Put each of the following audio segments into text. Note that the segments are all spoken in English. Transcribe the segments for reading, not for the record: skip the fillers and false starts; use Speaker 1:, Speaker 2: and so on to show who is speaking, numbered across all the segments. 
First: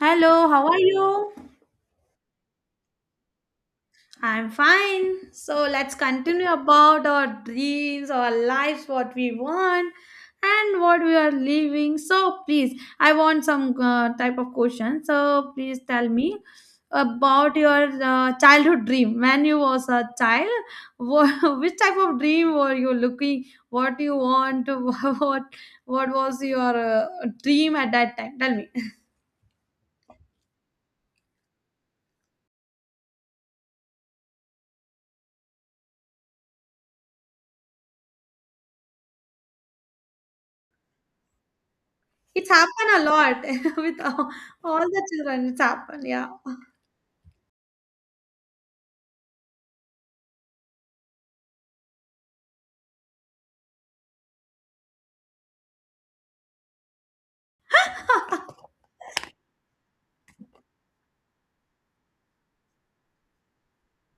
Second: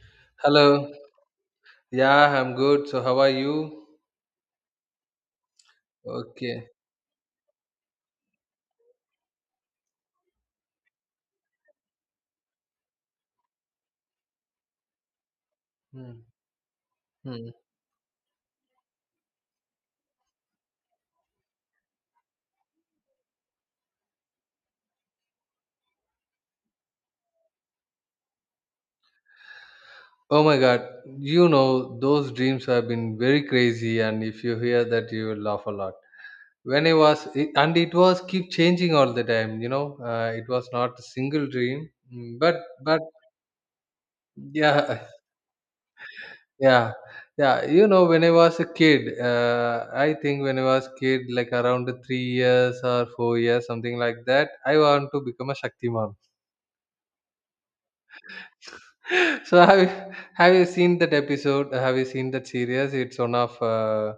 Speaker 1: Hello, how are
Speaker 2: Hello.
Speaker 1: you?
Speaker 2: Yeah, I'm good. So how are you?
Speaker 1: I'm fine. So let's continue
Speaker 2: Okay.
Speaker 1: about our dreams, our lives, what we want, and what we are living. So please, I want some type of question. So please tell
Speaker 2: Hmm.
Speaker 1: me
Speaker 2: Hmm.
Speaker 1: about your childhood dream. When you was a child, what, which type of dream were you looking? What you want? What what was your dream at that time? Tell me.
Speaker 2: Oh my God. You know, those dreams have been very crazy, and if you hear that, you will laugh a lot. When I was, it, and it was keep changing all the time. You know, it was not a single dream,
Speaker 1: It's
Speaker 2: but
Speaker 1: happened a lot with all
Speaker 2: yeah,
Speaker 1: the children. It's happened, yeah.
Speaker 2: yeah, yeah. You know, when I was a kid, I think when I was kid, like around 3 years or 4 years, something like that, I want to become a Shaktiman. So have you seen that episode? Have you seen that series? It's one of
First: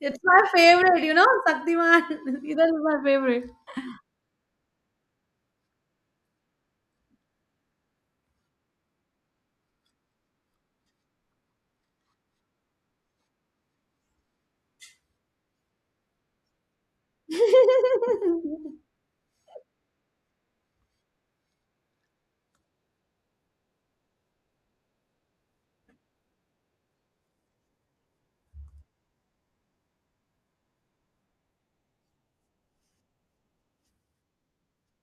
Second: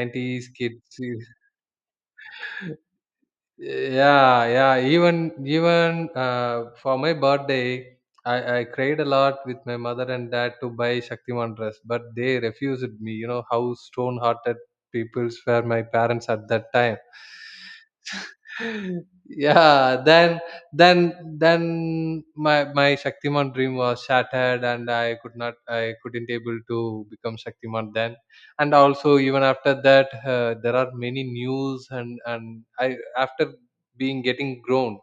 Speaker 1: It's my
Speaker 2: kids
Speaker 1: favorite, you
Speaker 2: series.
Speaker 1: know, Saktiman. That is my favorite.
Speaker 2: Yeah, yeah. Even for my birthday, I cried a lot with my mother and dad to buy Shaktiman dress, but they refused me. You know how stone-hearted peoples were my parents at that time. Yeah, then then then my Shaktiman dream was shattered, and I couldn't able to become Shaktiman then. And also, even after that, there are many news, and I, after being getting grown,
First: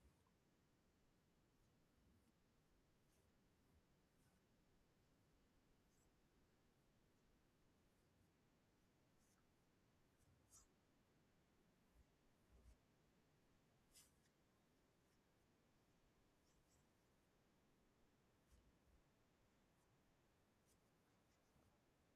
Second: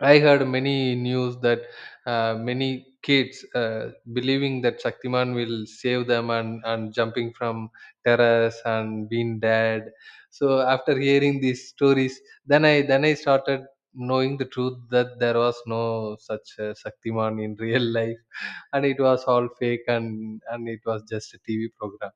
Speaker 2: I heard many news that many kids believing that Shaktiman will save them, and jumping from terrace and being dead. So after hearing these stories, then I started knowing the truth that there was no such Shaktiman in real life, and it was all fake, and it was just a TV program.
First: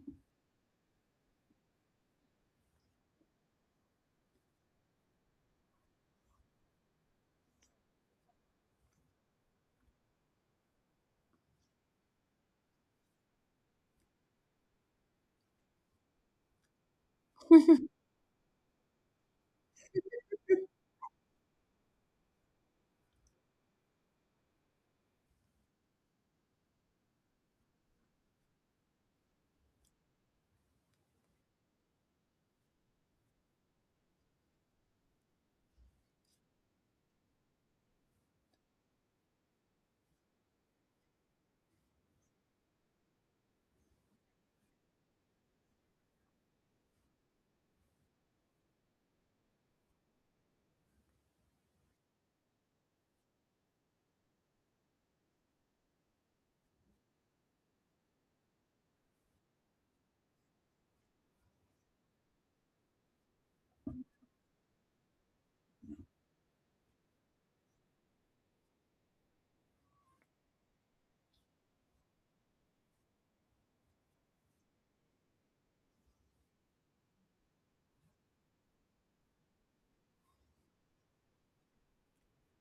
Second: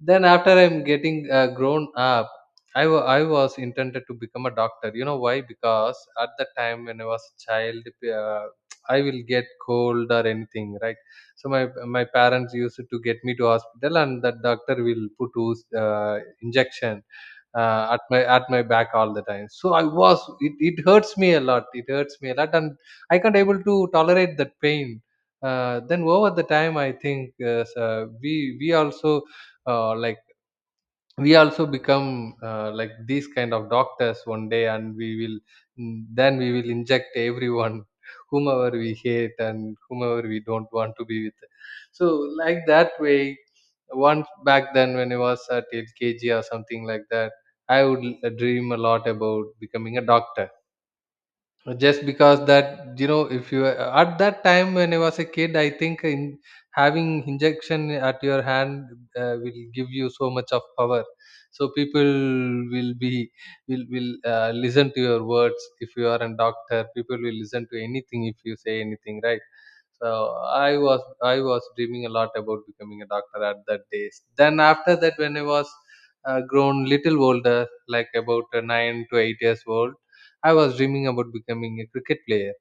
Speaker 2: Then after I'm getting grown up, I was intended to become a doctor. You know why? Because at the time when I was a child, uh, I will get cold or anything, right? So my parents used to get me to hospital, and the doctor will put ooze, injection, at my back all the time. So it hurts me a lot. It hurts me a lot, and I can't able to tolerate that pain. Then, over the time, I think, so we also, like, we also become, like, these kind of doctors one day, and then we will inject everyone whomever we hate and whomever we don't want to be with. So, like that way, once, back then, when I was at LKG or something like that, I would dream a lot about becoming a doctor, just because that, you know, if you, at that time when I was a kid, I think, in having injection at your hand, will give you so much of power. So people will be will listen to your words. If you are a doctor, people will listen to anything if you say anything, right? So I was dreaming a lot about becoming a doctor at that days. Then, after that, when I was grown little older, like about 9 to 8 years old, I was dreaming about becoming a cricket player.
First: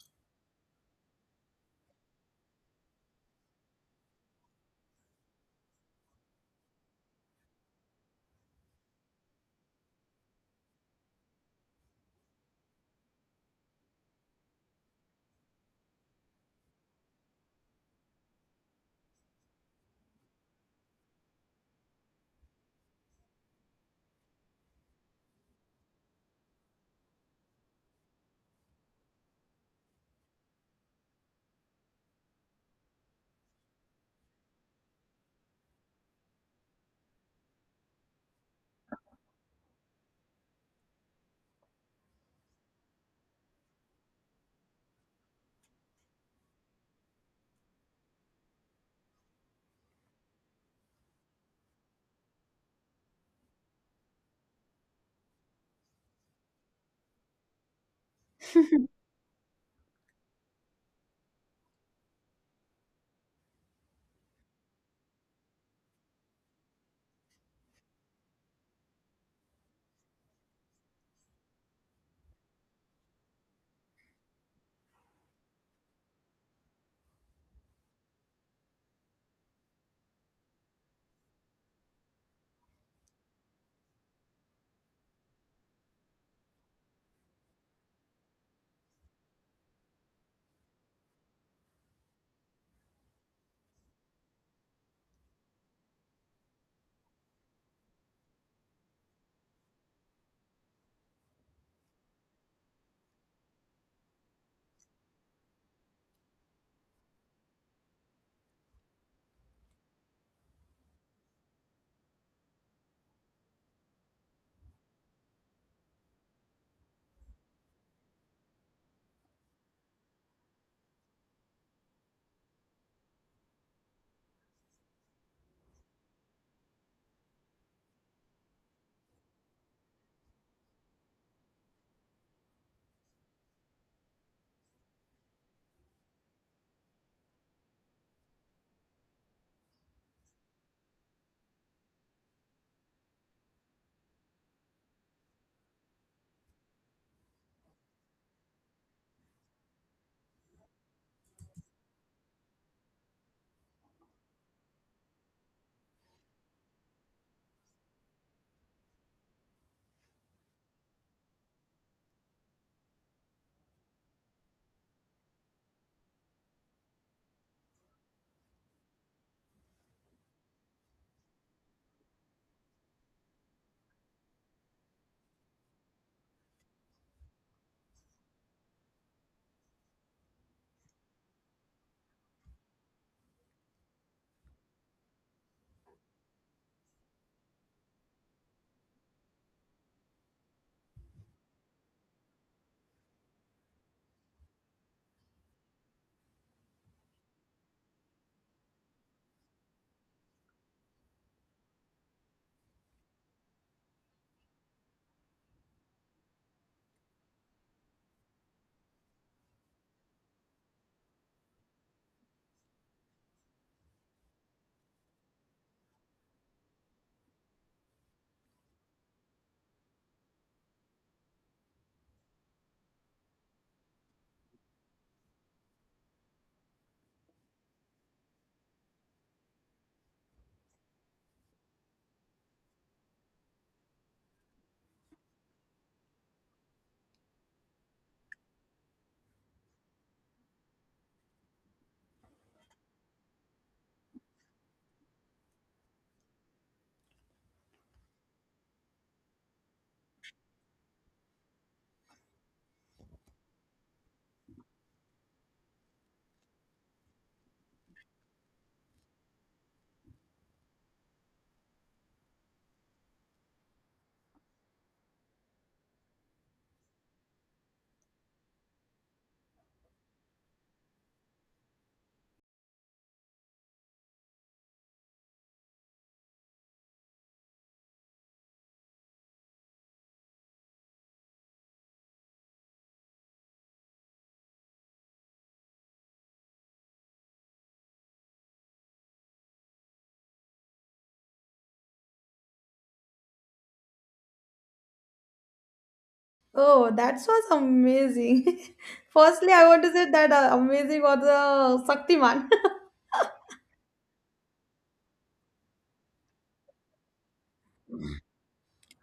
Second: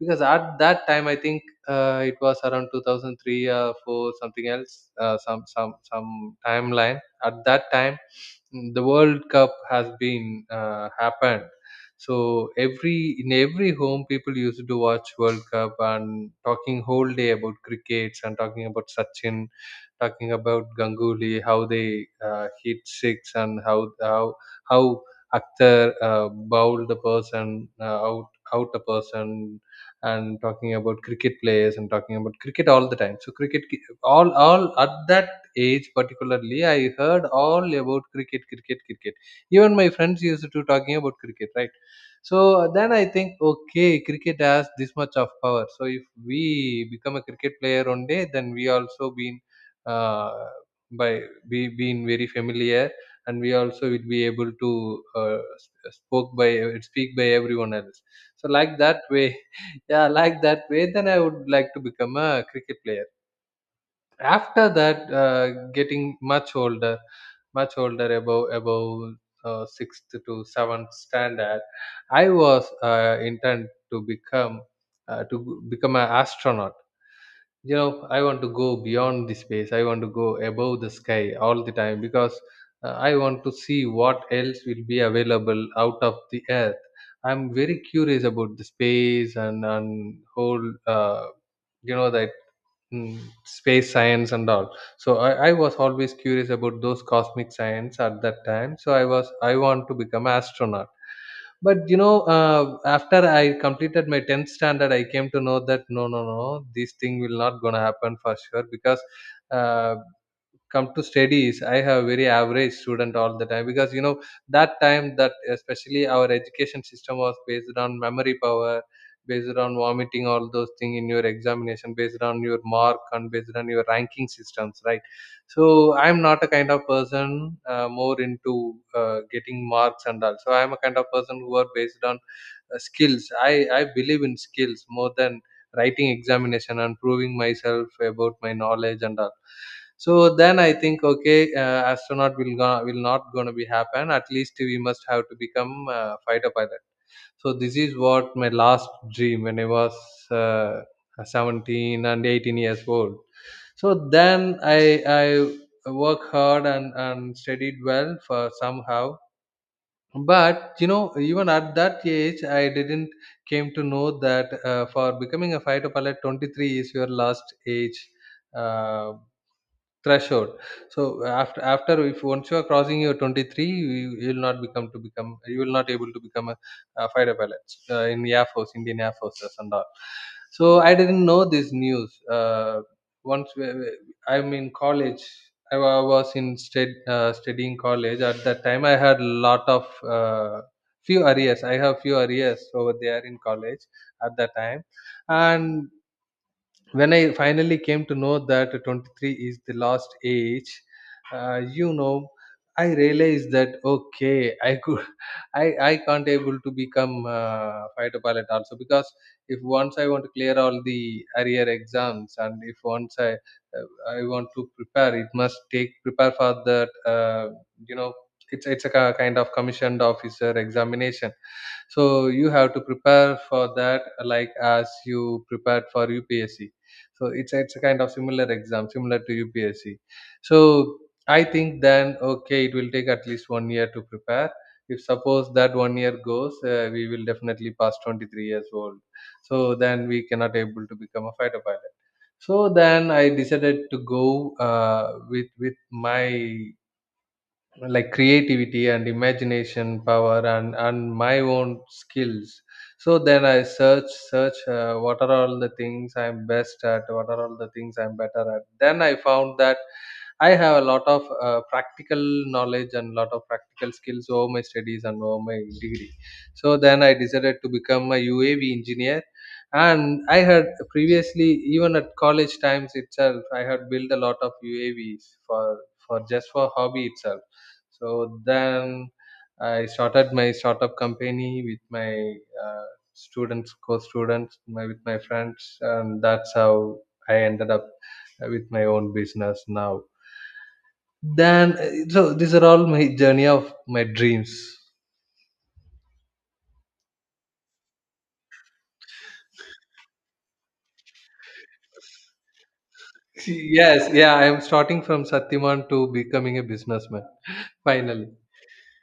Speaker 2: Because at that time, I think it was around 2003 or 4, something else, some timeline. At that time, the World Cup has been happened. So every in every home, people used to watch World Cup and talking whole day about crickets and talking about Sachin, talking about Ganguly, how they hit six, and how Akhtar bowled the person out a person, and talking about cricket players and talking about cricket all the time. So cricket, all at that age particularly, I heard all about cricket, cricket, cricket. Even my friends used to talking about cricket, right? So then I think, okay, cricket has this much of power. So if we become a cricket player one day, then we also been, uh, by being very familiar, and we also will be able to s- spoke by speak by everyone else. So, like that way, yeah, like that way, then I would like to become a cricket player. After that, getting much older, above sixth to seventh standard, I was intent to become, to become an astronaut. You know, I want to go beyond the space. I want to go above the sky all the time, because I want to see what else will be available out of the earth. I'm very curious about the space, and whole, you know, that, mm, space science and all. So I was always curious about those cosmic science at that time, so I want to become astronaut. But you know, after I completed my 10th standard, I came to know that no, no, no, this thing will not gonna happen for sure, because uh, come to studies, I have very average student all the time, because, you know, that time, that especially, our education system was based on memory power, based on vomiting all those things in your examination, based on your mark and based on your ranking systems, right? So I'm not a kind of person more into getting marks and all, so I'm a kind of person who are based on skills. I believe in skills more than writing examination and proving myself about my knowledge and all. So then I think, okay, astronaut will not going to be happen. At least we must have to become fighter pilot. So this is what my last dream, when I was uh, 17 and 18 years old. So then I work hard, and studied well for somehow. But you know, even at that age, I didn't came to know that, for becoming a fighter pilot, 23 is your last age. Uh, Threshold. So, after if once you are crossing your 23, you will not able to become a fighter pilot, in Air Force, Indian Air Forces and all. So I didn't know this news. Once, I'm in college. Was in studying college. At that time, I had lot of few arrears. I have few arrears over there in college at that time. And when I finally came to know that 23 is the last age, you know, I realized that, okay, I can't able to become fighter pilot also, because if once I want to clear all the arrear exams, and if once I want to prepare, it must take prepare for that. You know, it's a kind of commissioned officer examination, so you have to prepare for that, like as you prepared for UPSC. So it's a kind of similar exam, similar to UPSC. So I think then, okay, it will take at least one year to prepare. If suppose that one year goes, we will definitely pass 23 years old. So then we cannot able to become a fighter pilot. So then I decided to go, with, my, like, creativity and imagination power, and my own skills. So then I search what are all the things I'm best at, what are all the things I'm better at. Then I found that I have a lot of practical knowledge and lot of practical skills over my studies and over my degree. So then I decided to become a UAV engineer. And I had previously, even at college times itself, I had built a lot of UAVs for just for hobby itself. So then I started my startup company with my, uh, students, co-students, my with my friends, and that's how I ended up, with my own business now. Then, so these are all my journey of my dreams.
Speaker 1: Oh, that was amazing. Firstly, I want to say that amazing was Saktiman.
Speaker 2: Yes, yeah, I am starting from Satyaman to becoming a businessman. Finally.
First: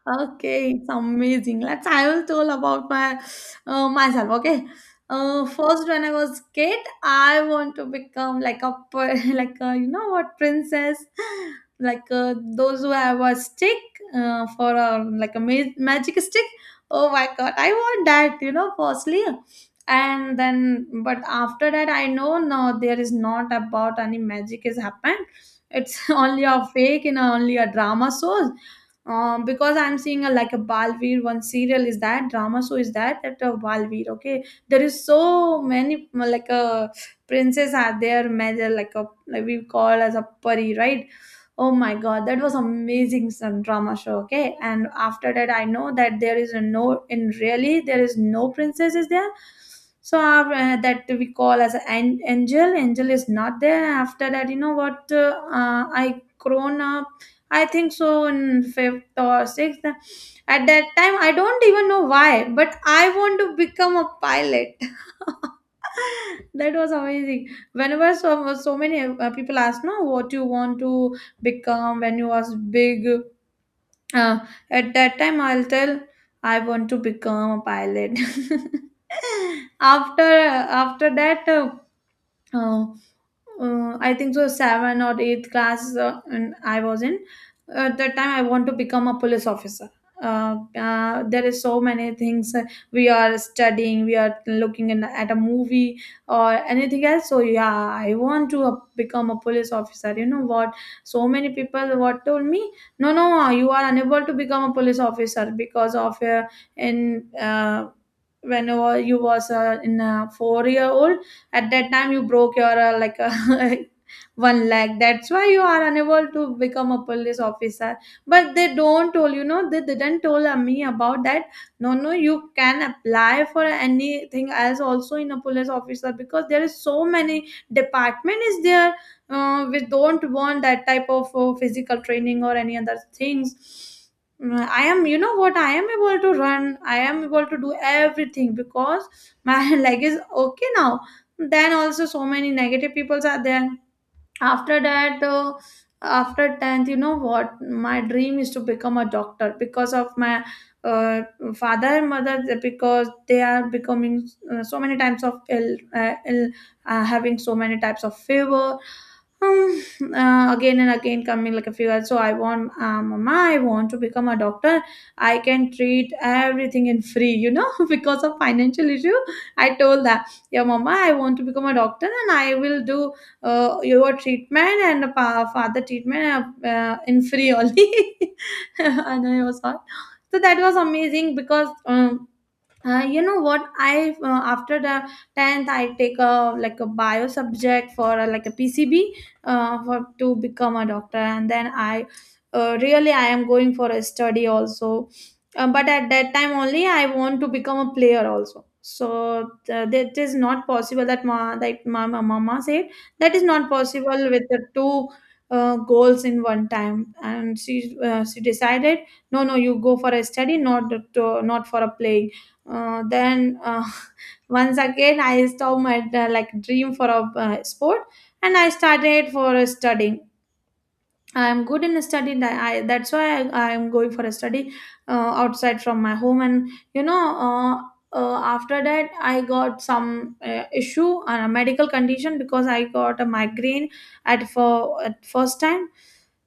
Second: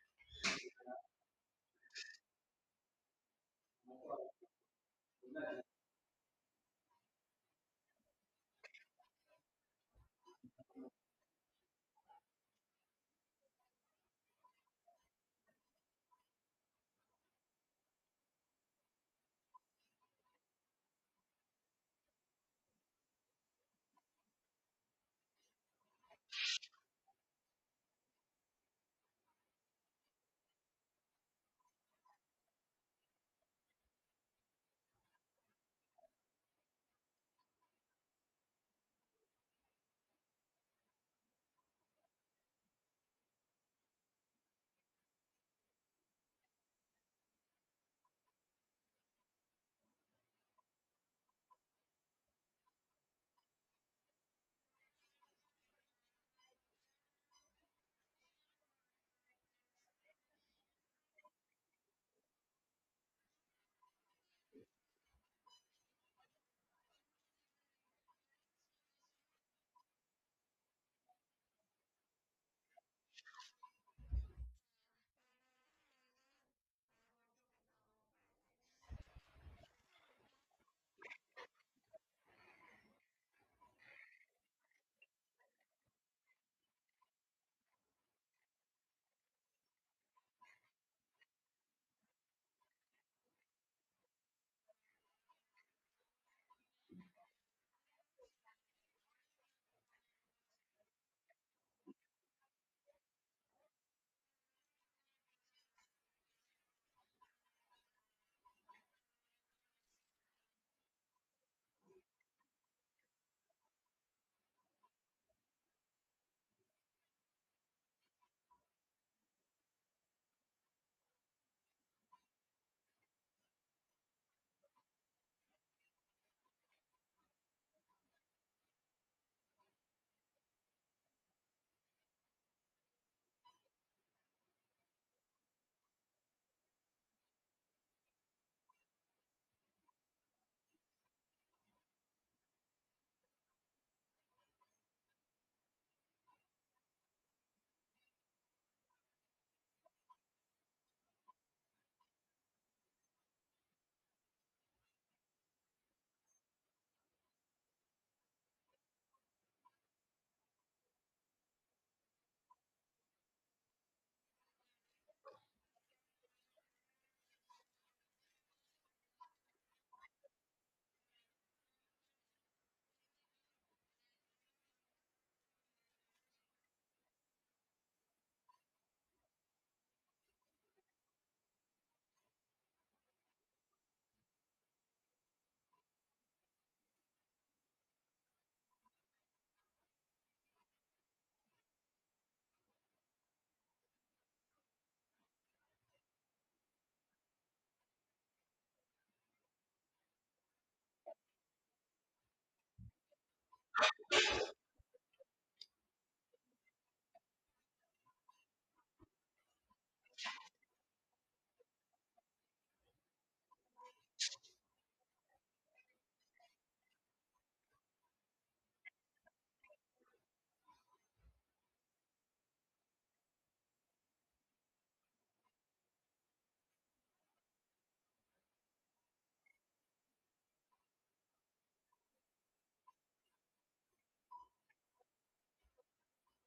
Speaker 1: Okay, it's amazing. Let's I will tell about my myself. Okay, first when I was kid, I want to become like a like a, you know what princess, like those who have a stick for a like a magic stick. Oh my god, I want that. You know, firstly, and then but after that, I know no, there is not about any magic has happened. It's only a fake and only a drama shows because I'm seeing a like a Balveer one serial is that drama show is that that Balveer. Okay, there is so many like a princess are there major like a like we call as a pari, right? Oh my god, that was amazing, some drama show. Okay, and after that I know that there is a no in really there is no princess is there. So that we call as an angel. Angel is not there. After that, you know what, I grown up. I think so in fifth or sixth. At that time, I don't even know why, but I want to become a pilot. That was amazing. Whenever so, so many people ask, no, what you want to become when you was big. Uh, at that time, I'll tell, I want to become a pilot. After that, uh, I think so, seven or eighth class, and I was in. At that time, I want to become a police officer. There is so many things we are studying. We are looking in, at a movie or anything else. So yeah, I want to become a police officer. You know what? So many people what told me, no, no, you are unable to become a police officer because of in whenever you was in a 4 year old. At that time you broke your like one leg, that's why you are unable to become a police officer. But they don't told, you know, they didn't told me about that. No, no, you can apply for anything else also in a police officer because there is so many department is there. We don't want that type of physical training or any other things. Mm, I am, you know what, I am able to run, I am able to do everything because my leg is okay now. Then also so many negative peoples are there. After that after 10th, you know what, my dream is to become a doctor because of my uh, father and mother, because they are becoming so many types of ill, ill having so many types of fever, um, again and again coming like a few hours. So I want, Mama, I want to become a doctor. I can treat everything in free, you know, because of financial issue. I told that, yeah, Mama, I want to become a doctor and I will do your treatment and the father treatment in free only. And I was like, so that was amazing because you know what, I after the 10th I take a like a bio subject for like a PCB for to become a doctor. And then I really I am going for a study also. But at that time only I want to become a player also. So that is not possible, that ma that my mama said that is not possible with the two goals in one time. And she decided no no you go for a study, not to, not for a play. Then once again I stopped my like dream for a sport, and I started for a studying. I'm good in study, that I that's why I'm going for a study uh, outside from my home. And you know, uh, after that I got some issue and a medical condition because I got a migraine at for at first time.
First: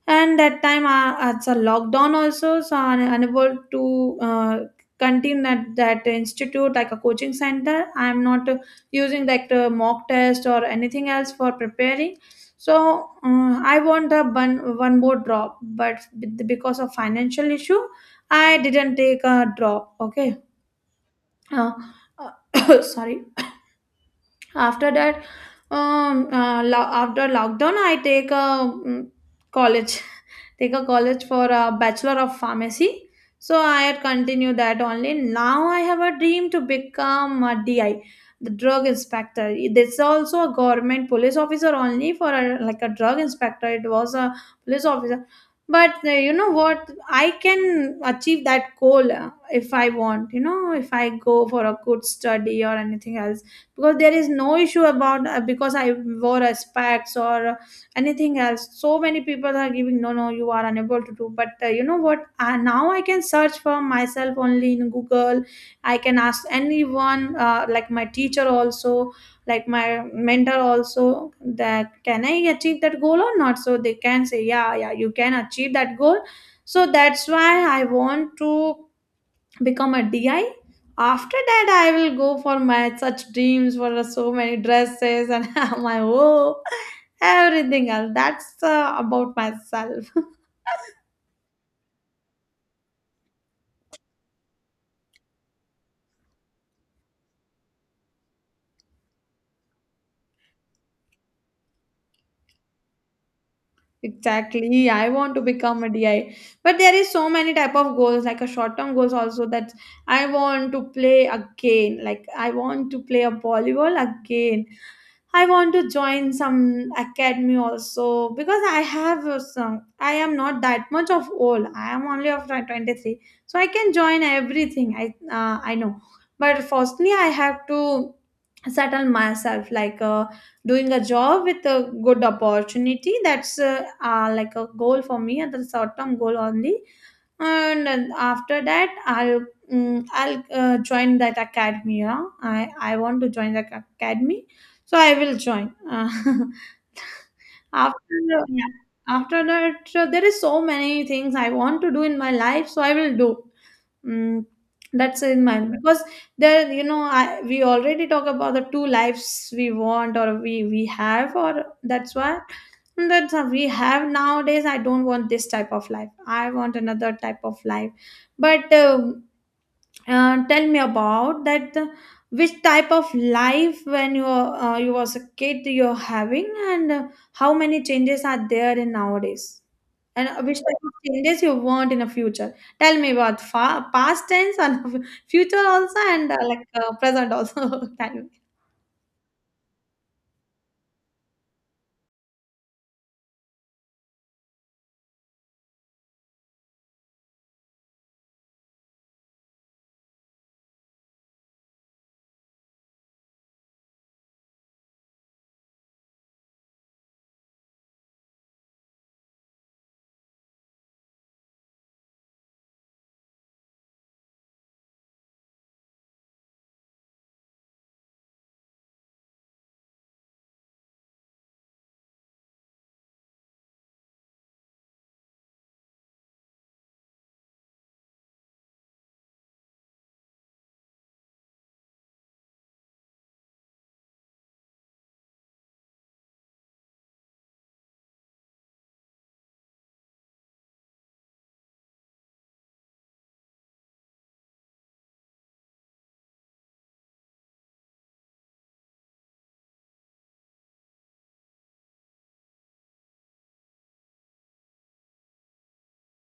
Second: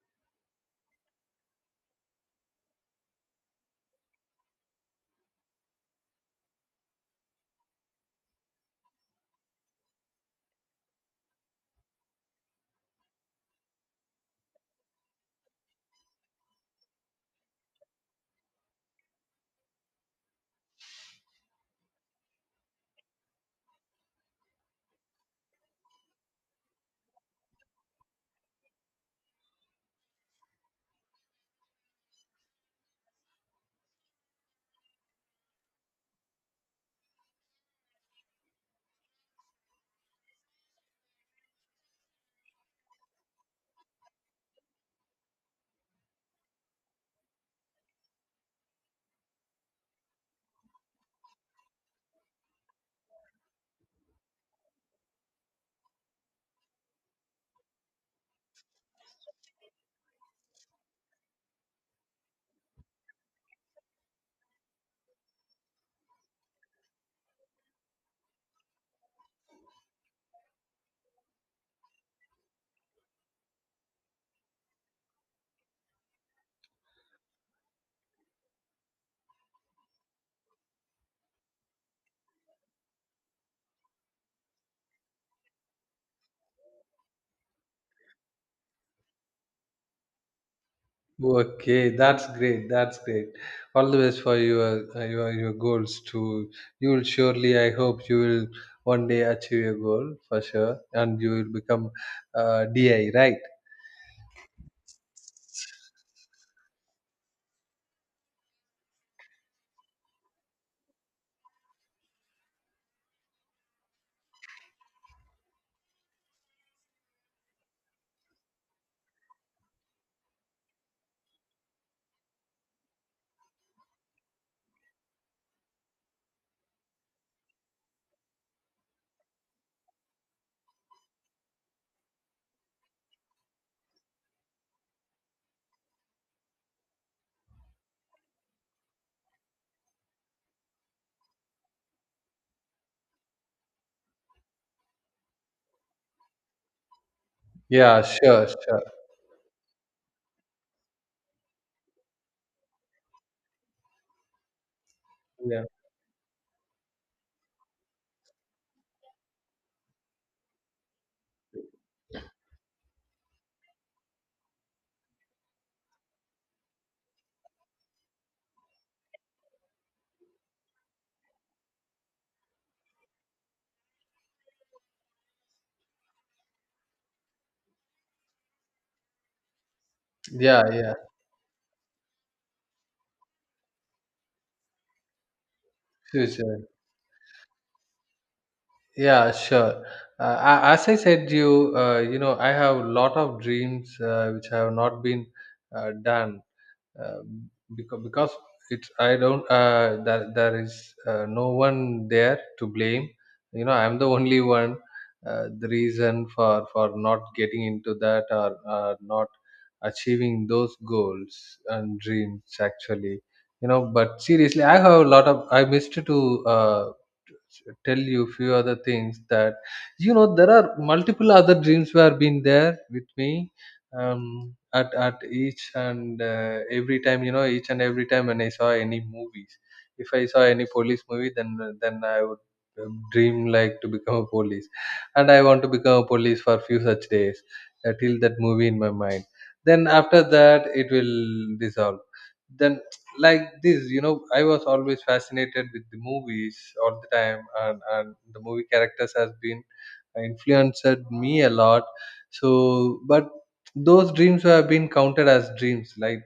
Speaker 1: And that time it's a lockdown also, so I'm unable to continue that, that institute like a coaching center. I'm not using like the mock test or anything else for preparing. So I want a one, one more drop, but because of financial issue I didn't take a drop. Okay, uh, sorry. After that after lockdown I take a mm, college take a college for a bachelor of pharmacy. So I had continued that only. Now I have a dream to become a DI, the drug inspector. It's also a government police officer only, for a like a drug inspector. It was a police officer. But you know what, I can achieve that goal if I want. You know, if I go for a good study or anything else, because there is no issue about because I wore a specs or anything else. So many people are giving no no you are unable to do. But you know what, now I can search for myself only in Google. I can ask anyone like my teacher also, like my mentor also, that can I achieve that goal or not. So they can say yeah yeah you can achieve that goal. So that's why I want to become a DI. After that, I will go for my such dreams for so many dresses and my oh everything else. That's about myself.
Speaker 2: Okay, that's great. That's great. All the best for your, your goals too. You will surely. I hope you will one day achieve your goal for sure, and you will become, DI, right?
Speaker 1: Exactly. I want to become a DI. But there is so many type of goals, like a short-term goals also, that I want to play again. Like I want to play a volleyball again. I want to join some academy also because I have some, I am not that much of old. I am only of 23. So I can join everything. I know. But firstly I have to settle myself like doing a job with a good opportunity. That's like a goal for me and the short term goal only. And then after that I'll mm, I'll join that academy, you know? I want to join the academy, so I will join
Speaker 2: Yeah, sure,
Speaker 1: yeah,
Speaker 2: sure.
Speaker 1: after that. So there is so many things I want to do in my life, so I will do, Mm, that's in
Speaker 2: Yeah,
Speaker 1: mind. Because there, you know, I, we already talk about the two lives we want or we have, or that's why Mm, that's what we have nowadays. I don't want this type of life. I want another type of life. But tell me about that the, which type of life when you were, you was a kid you're having. And how many changes are there in nowadays, and which
Speaker 2: yeah,
Speaker 1: type
Speaker 2: yeah.
Speaker 1: of changes you want in the future. Tell me about past tense, and future also,
Speaker 2: Sure,
Speaker 1: and
Speaker 2: sure.
Speaker 1: like present also time.
Speaker 2: Yeah, sure. As I said, I have a lot of dreams which have not been done, um, because it's, I don't, that there is, no one there to blame. You know, I'm the only one. The reason for, not getting into that, or not achieving those goals and dreams, actually, you know, but seriously, I have a lot of I missed to tell you few other things that, you know, there are multiple other dreams were been there with me, at each and every time, each and every time when I saw any movies. If I saw any police movie, then I would dream like to become a police, and I want to become a police for few such days till that movie in my mind. Then after that, it will dissolve. Then like this, I was always fascinated with the movies all the time, and the movie characters has been influenced me a lot so but those dreams have been counted as dreams like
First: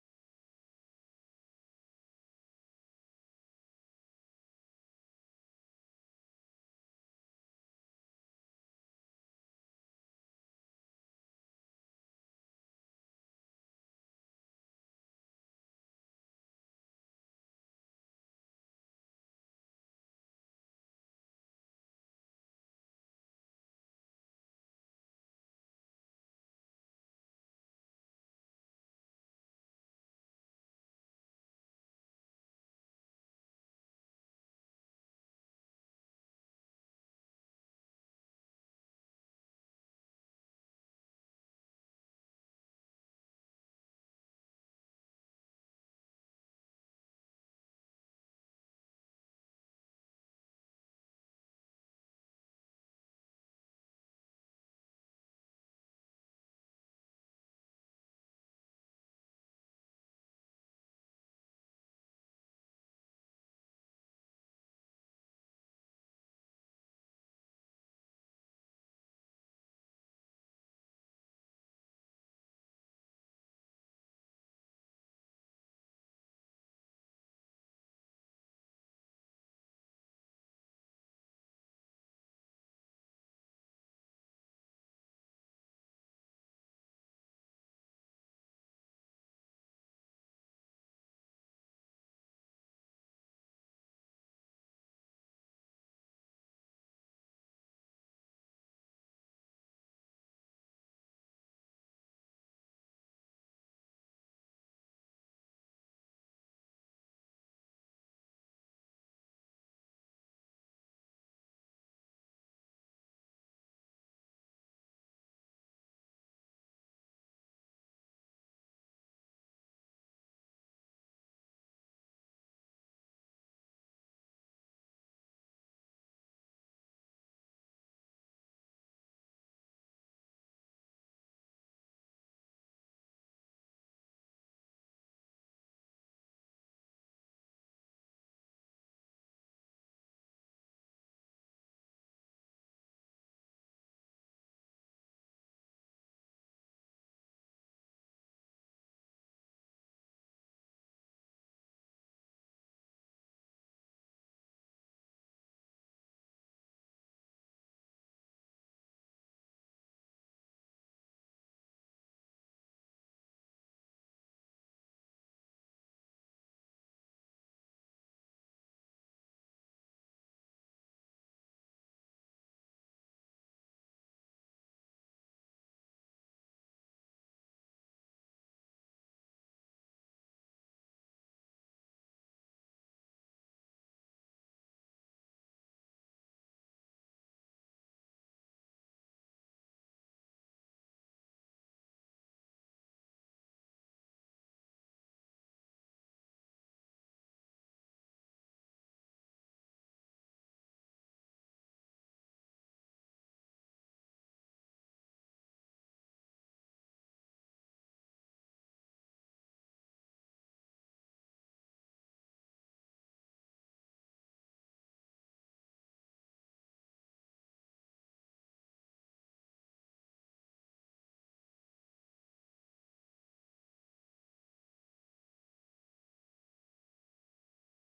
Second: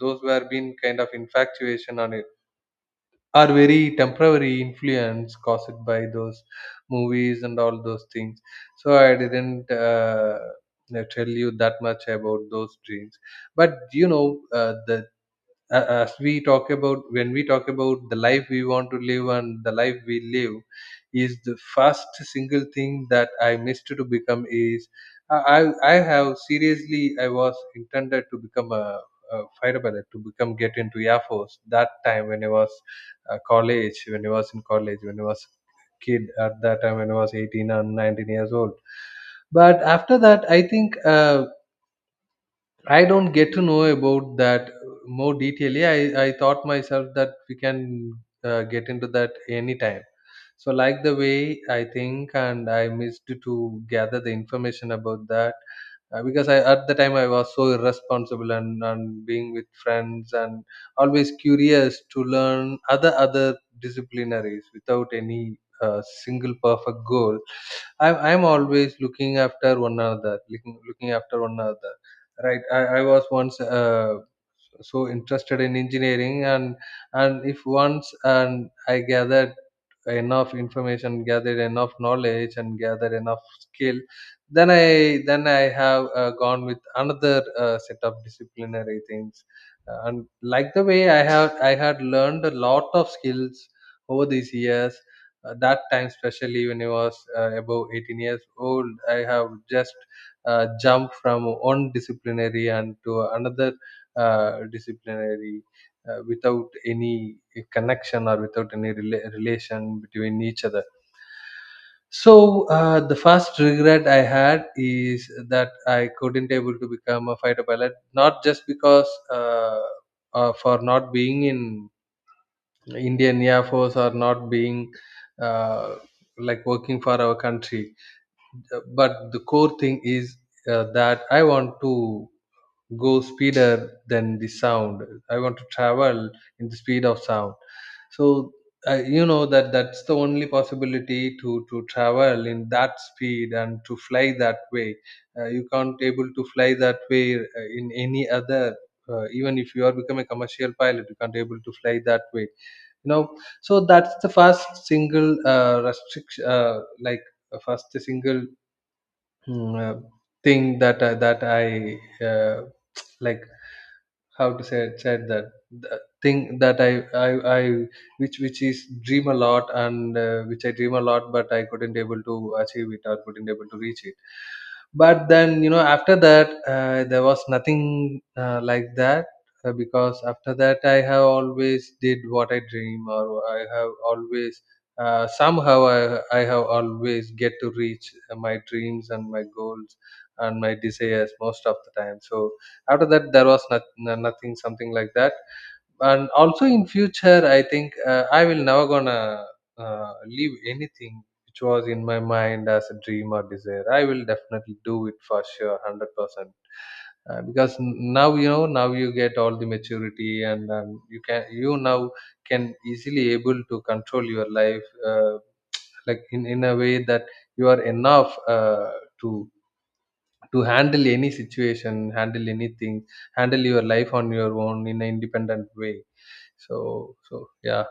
Speaker 2: those were been kind of infatuation on it are very temporary influence caused by those movies and all those things. So I didn't tell you that much about those dreams, but uh, the as we talk about, when we talk about the life we want to live and the life we live, is the first single thing that I missed to become is. I I have seriously, I was intended to become a fighter pilot, to become get into air force, that time when I was in college, when I was kid, at that time when I was 18 and 19 years old. But after that I think I don't get to know about that more detailedly. I thought myself that we can get into that anytime. So, like the way I think, and I missed to gather the information about that because I, at the time I was so irresponsible, and being with friends and always curious to learn other disciplinaries without any single perfect goal. I'm always looking after one another, looking after one another, right. I was once so interested in engineering, and if once, and I gathered enough information, gather enough knowledge and gather enough skill, then I have gone with another set of disciplinary things. And Like the way I have, I had learned a lot of skills over these years, that time especially when I was above 18 years old. I have just jumped from one disciplinary and to another uh, disciplinary without any connection or without any relation between each other. So the first regret I had is that I couldn't able to become a fighter pilot, not just because uh, for not being in Indian Air Force or not being uh, like working for our country, but the core thing is that I want to go speeder than the sound. I want to travel in the speed of sound. So you know, that's the only possibility to travel in that speed and to fly that way. You can't able to fly that way in any other. Even if you are become a commercial pilot, you can't able to fly that way, you know. So that's the first single restriction, first single mm, uh, thing that that I uh, like how to say said that, the thing that I I which is dream a lot, and which I dream a lot, but I couldn't able to achieve it or couldn't able to reach it. But then, you know, after that, there was nothing like that because after that, I have always did what I dream, or I have always I have always get to reach my dreams and my goals and my desires most of the time. So after that, there was nothing something like that. And also in future I think I will never gonna leave anything which was in my mind as a dream or desire. I will definitely do it for sure 100%, now you know, now you get all the maturity, and you can, you now can easily able to control your life, like in a way that you are enough to to handle any situation, handle anything, handle your life on your own in an independent way. So so yeah.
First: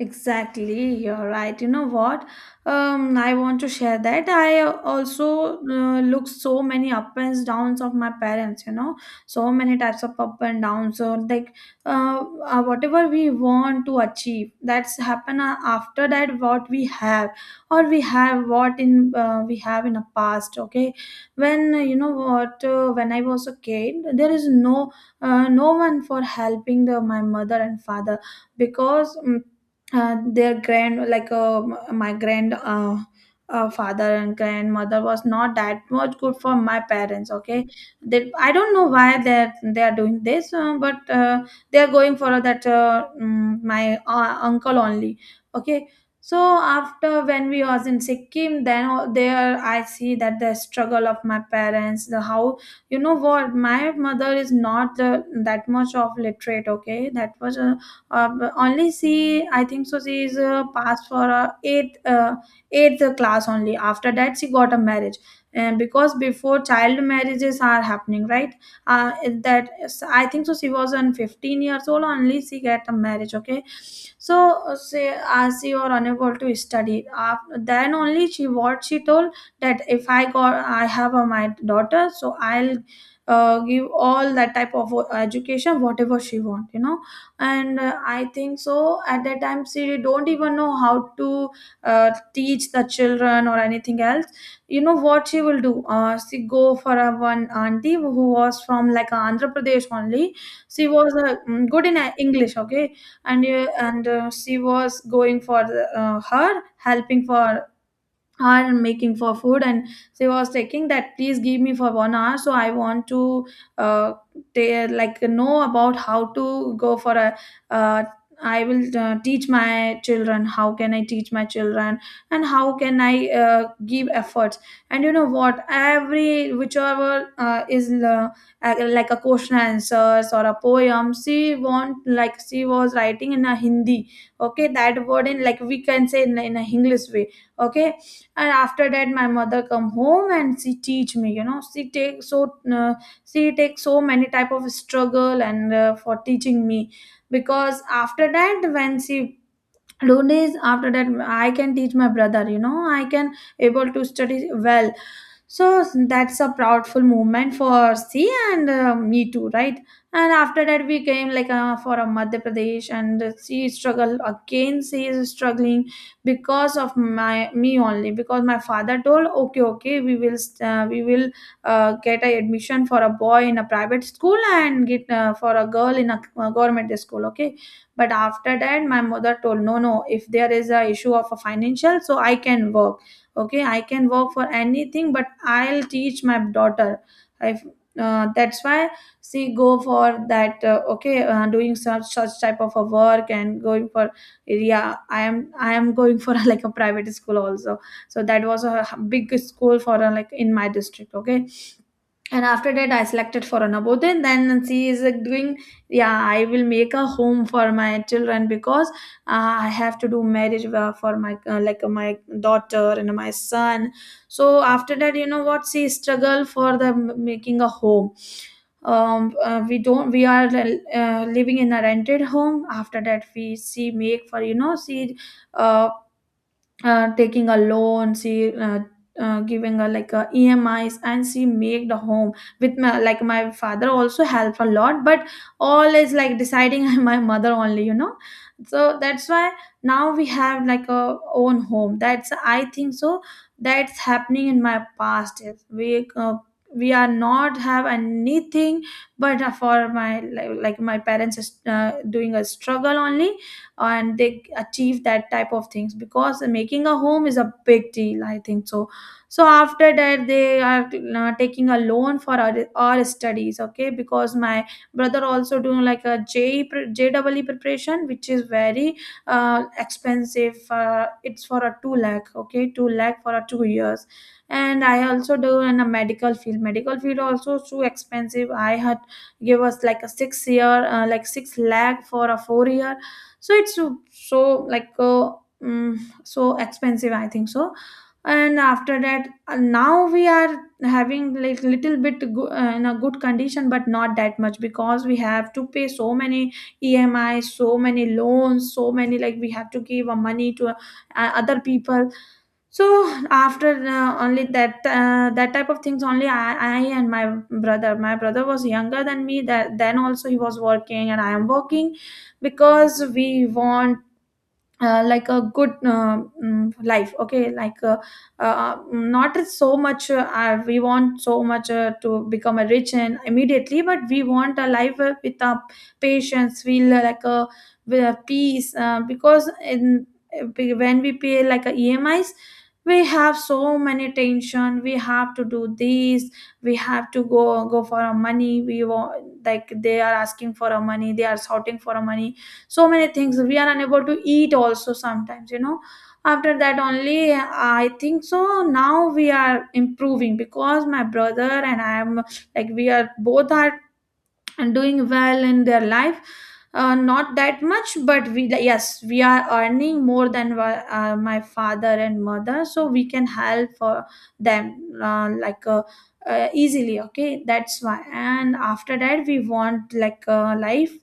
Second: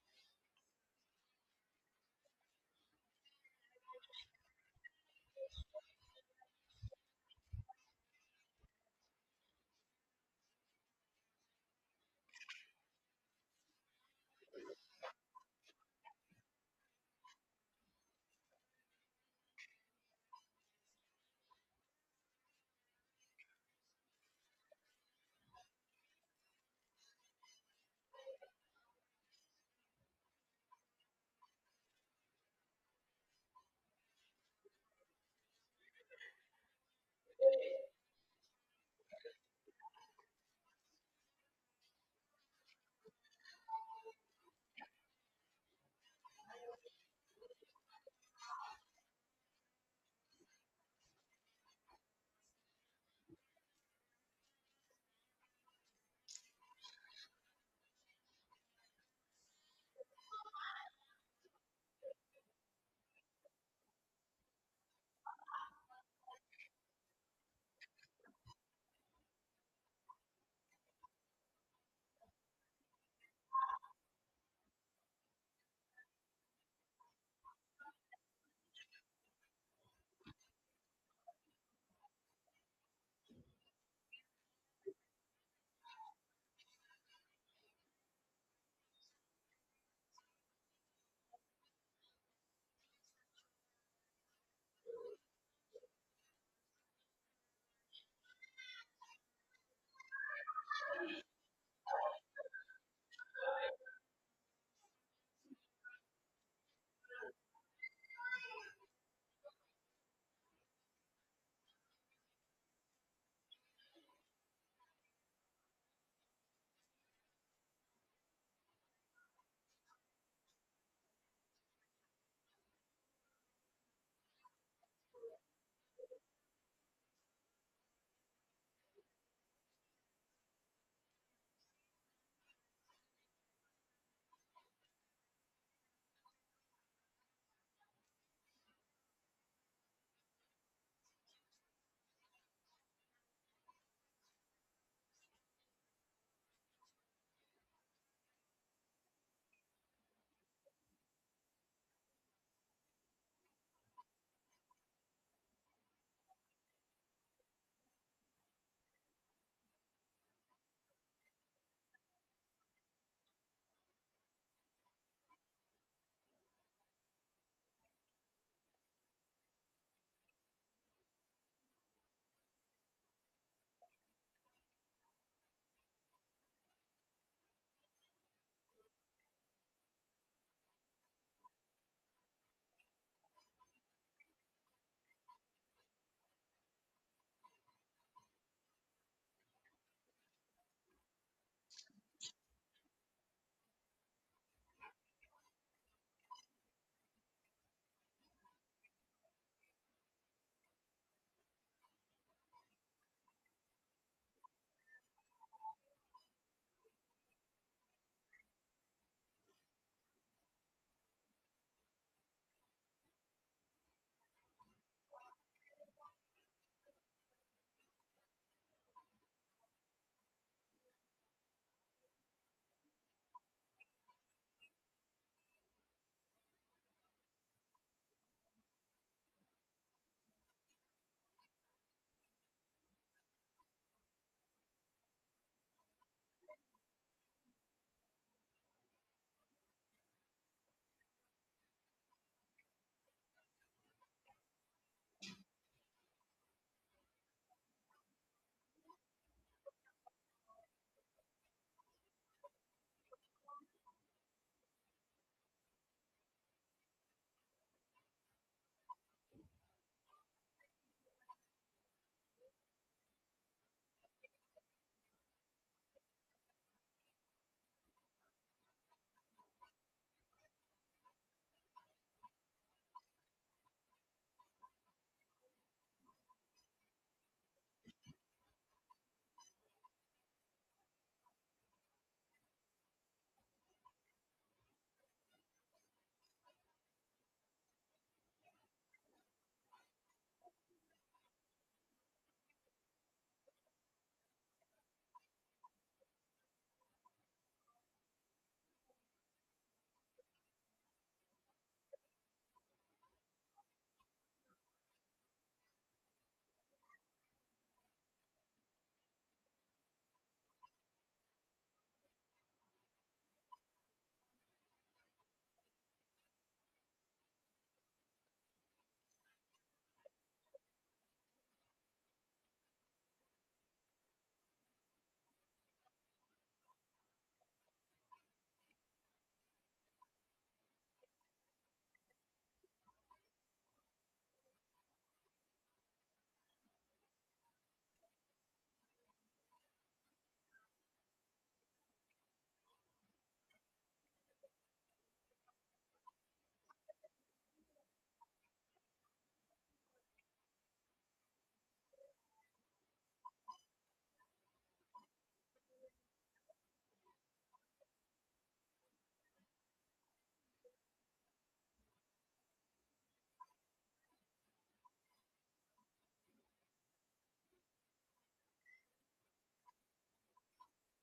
Speaker 1: Exactly, you're right. You know what? I want to share that I also look so many up and downs of my parents. You know, so many types of up and downs. So like, whatever we want to achieve, that's happen after that. What we have, or we have what in we have in the past. Okay, when you know what? When I was a kid, there is no no one for helping the my mother and father because. Mm, their grand like m- My grand father and grandmother was not that much good for my parents. Okay, they I don't know why they are doing this, but they are going for that, my uncle only. Okay. So, after when we was in Sikkim then there I see that the struggle of my parents, the how, you know what, my mother is not that much of literate. Okay, that was but only she, I think so, she is passed for eighth class only. After that she got a marriage, and because before child marriages are happening, right? uh, that, I think so, she was on 15 years old only, she get a marriage. Okay. So, say, as she are unable to study, after then only she, what she told, that if I got, I have a, my daughter, so I'll give all that type of education whatever she want, you know? And I think so at that time she don't even know how to teach the children or anything else. You know what she will do, she go for a one auntie who was from like Andhra Pradesh only. She was good in English. Okay, and she was going for the, her helping for, are making for food. And she was taking that, please give me for 1 hour, so I want to, uh they, like, know about how to go for a, uh I will teach my children, how can I teach my children, and how can I give efforts. And you know what, every whichever is like a question answers or a poem she want, like she was writing in a Hindi. Okay, that word in, like, we can say in, a English way. Okay. And after that my mother come home and she teach me, you know, uh, she take so many type of struggle and for teaching me. Because after that when she do this, after that I can teach my brother, you know, I can able to study well. So that's a proudful movement for C and me too, right? And after that, we came like for a Madhya Pradesh, and she struggled again. She is struggling because of my me only, because my father told, okay, okay, we will get a admission for a boy in a private school and get for a girl in a, government school. Okay. But after that my mother told, no, no, if there is a issue of a financial, so I can work. Okay, I can work for anything, but I'll teach my daughter. I That's why she go for that, okay, doing such type of a work and going for, yeah, I am going for like a private school also. So that was a big school for like in my district. Okay. And after that I selected for anaboden, then she is like doing, yeah, I will make a home for my children because I have to do marriage for my my daughter and my son. So after that, you know what, she struggle for the making a home. We don't we are living in a rented home. After that we, she make for, you know, she uh, taking a loan, she giving a like a emis, and she make the home with my, like, my father also helped a lot, but all is like deciding my mother only, you know. So that's why now we have like a own home. That's, I think so, that's happening in my past, is we are not have anything, but for my, like, my parents is doing a struggle only, and they achieve that type of things because making a home is a big deal, I think so. So after that they are taking a loan for our studies. Okay, because my brother also doing like a J pre- jwe preparation which is very expensive, it's for a 2 lakh. Okay, 2 lakh for a 2 years. And I also do in a medical field. Medical field also too expensive. I had give us like a 6 year, 6 lakh for a 4 year. So it's so, like mm, so expensive, I think so. And after that, now we are having like little bit in a good condition, but not that much because we have to pay so many emi, so many loans, so many like, we have to give money to other people. So, after only that, that type of things only, I and my brother was younger than me, that then also he was working and I am working, because we want like a good life. Okay, like not so much, we want so much to become a rich and immediately, but we want a life with patience feel, like a with a peace, because in when we pay like a emis, we have so many tension, we have to do this, we have to go for our money, we want like, they are asking for our money, they are shouting for our money, so many things, we are unable to eat also sometimes, you know. After that only, I think so, now we are improving because my brother and I am, like, we are both are and doing well in their life. Not that much, but we like, yes, we are earning more than my father and mother, so we can help them uh, like uh, easily. Okay, that's why. And after that we want like life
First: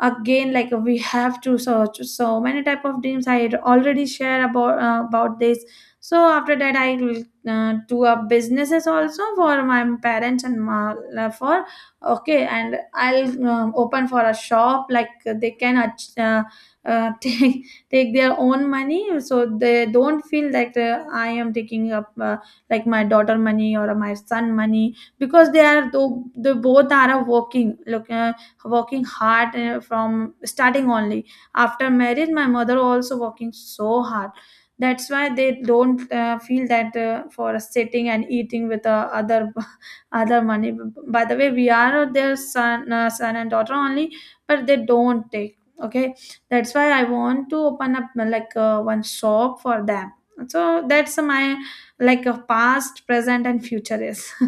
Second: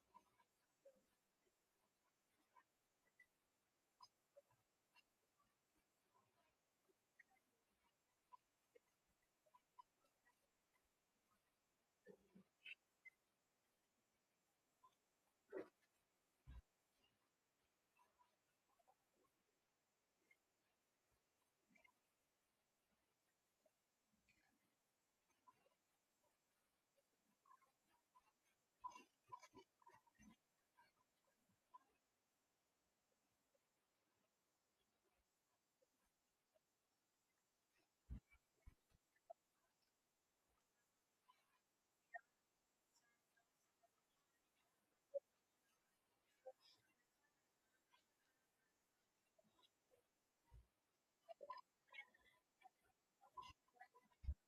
Speaker 1: again, like we have to search so many type of dreams, I had already shared about this. So after that I will do a businesses also for my parents and my, for. Okay, and I'll open for a shop like they can uh, take take their own money, so they don't feel that I am taking up, like, my daughter money or my son money, because they are, though they both are working, look, working hard from starting only. After marriage, my mother also working so hard. That's why they don't feel that, for sitting and eating with other other money. By the way, we are their son, son and daughter only, but they don't take. Okay, that's why I want to open up one shop for them. So that's my like a past, present, and future is.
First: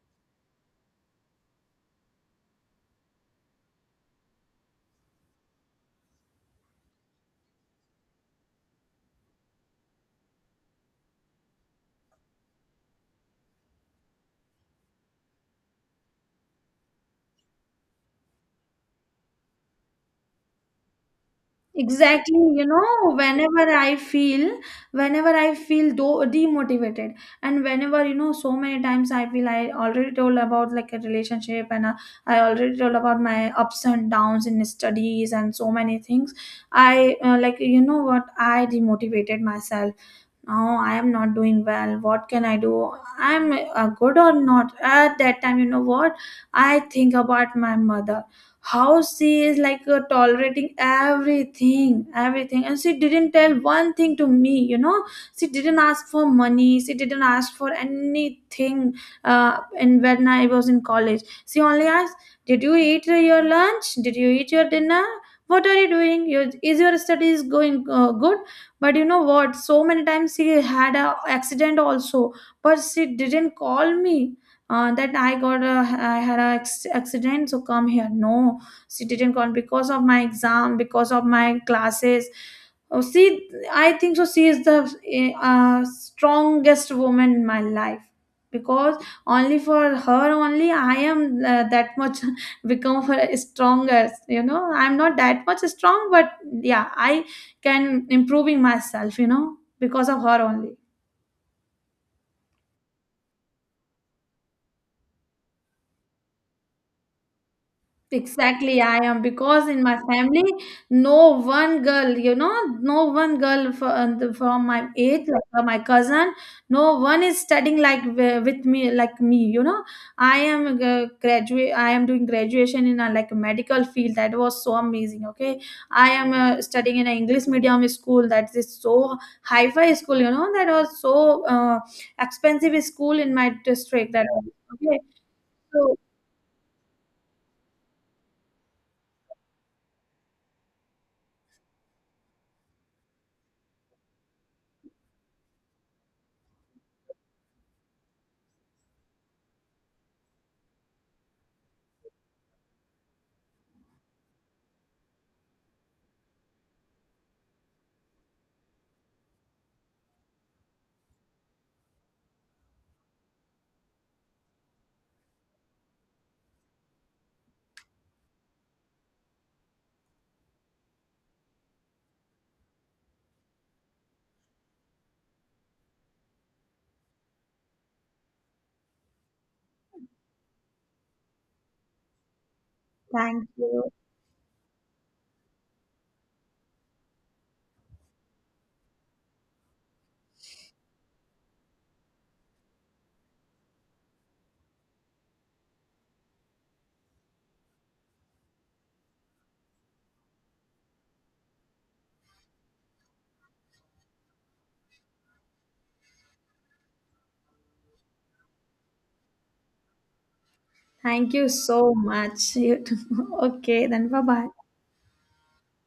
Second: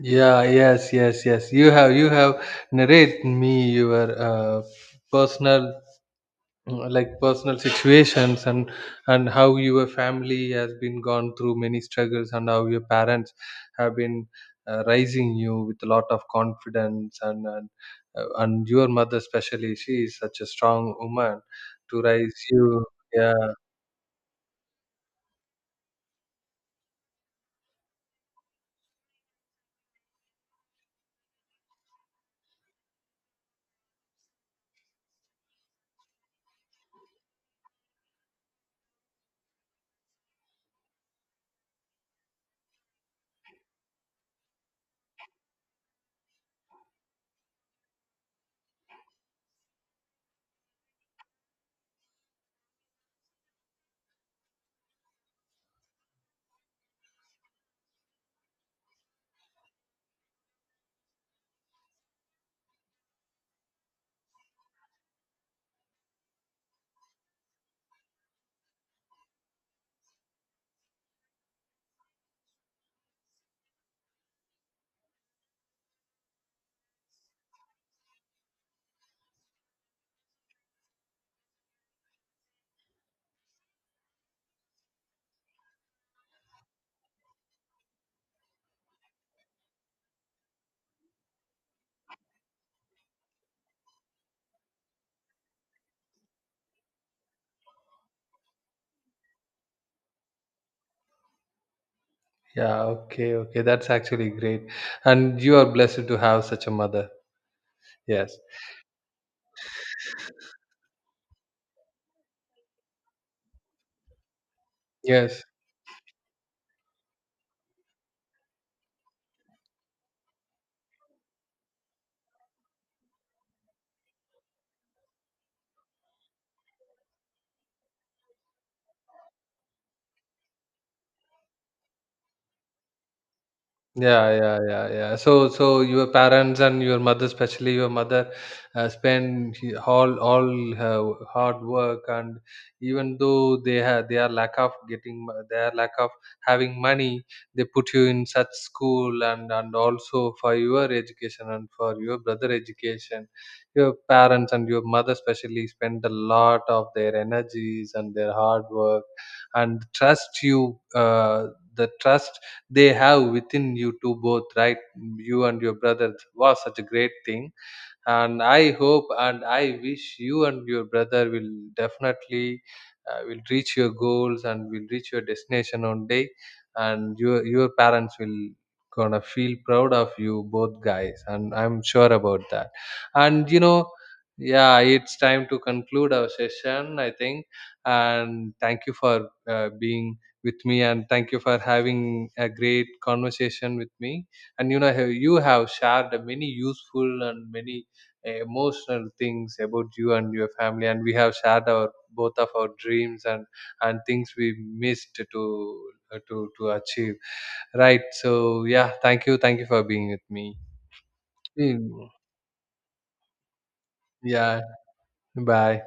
Speaker 2: Yeah, yes, yes, yes, you have, you have narrate me your personal like personal situations, and how your family has been gone through many struggles, and how your parents have been raising you with a lot of confidence, and and your mother especially, she is such a strong woman to raise
Speaker 1: Exactly, you
Speaker 2: you.
Speaker 1: know,
Speaker 2: Yeah.
Speaker 1: whenever I feel though demotivated, and whenever, you know, so many times I feel, I already told about like a relationship, and I already told about my ups and downs in studies and so many things. I, like, you know what, I demotivated myself. Oh, I am not doing well, what can I do, I'm good or not. At that time, you know what, I think about my mother. How she is like, tolerating everything everything, and she didn't tell one thing to me, you know. She didn't ask for money, she didn't ask for anything. In when I was in college, she only asked, did you eat your lunch, did you eat your dinner, what are you doing your, is your studies going good. But you know what, so many times she had a accident also, but she didn't call me, that, I had a accident, so come here, no, she didn't call because of my exam, because of my classes. Oh, see, I think so, she is the strongest woman in my life, because only for her only, I am that much become for stronger, you know. I'm not that much strong, but yeah, I can improving myself, you know, because of her only.
Speaker 2: Yeah, okay, okay, that's actually great. And you are blessed to have such a mother. Yes.
Speaker 1: Exactly, I am, because in my family, no one girl, you know, no one girl from, my age, like
Speaker 2: Yes.
Speaker 1: my cousin, no one is studying like with me, like me, you know. I am graduate, I am doing graduation in a like medical field. That was so amazing. Okay, I am studying in an English medium school. That is so high-fi school, you know. That was so expensive school in my district. That
Speaker 2: Yeah,
Speaker 1: was.
Speaker 2: yeah, yeah,
Speaker 1: Okay.
Speaker 2: yeah. So, so
Speaker 1: So
Speaker 2: your parents and your mother, especially your mother, spend all her hard work, and even though they have their lack of getting their lack of having money, they put you in such school, and also for your education and for your brother education. Your parents and your mother especially spend a lot of their energies and their hard work, and trust you. The trust they have within you two both, right? You and your brother was such a great thing, and I hope and I wish you and your brother will definitely will reach your goals and will reach your destination one day, and your parents will gonna feel proud of you both guys, and I'm sure about that.
Speaker 1: thank
Speaker 2: And you
Speaker 1: you.
Speaker 2: know, yeah, it's time to conclude our session, I think. And thank you for being with me, and thank you for having a great conversation with me. And you know, you have shared many useful and many emotional things about you and your family, and we have shared our both of our dreams and things we missed to achieve, right? So yeah, thank you, thank you for being with me.
Speaker 1: Thank you so
Speaker 2: Mm,
Speaker 1: much. Okay, then bye bye.
Speaker 2: yeah, bye.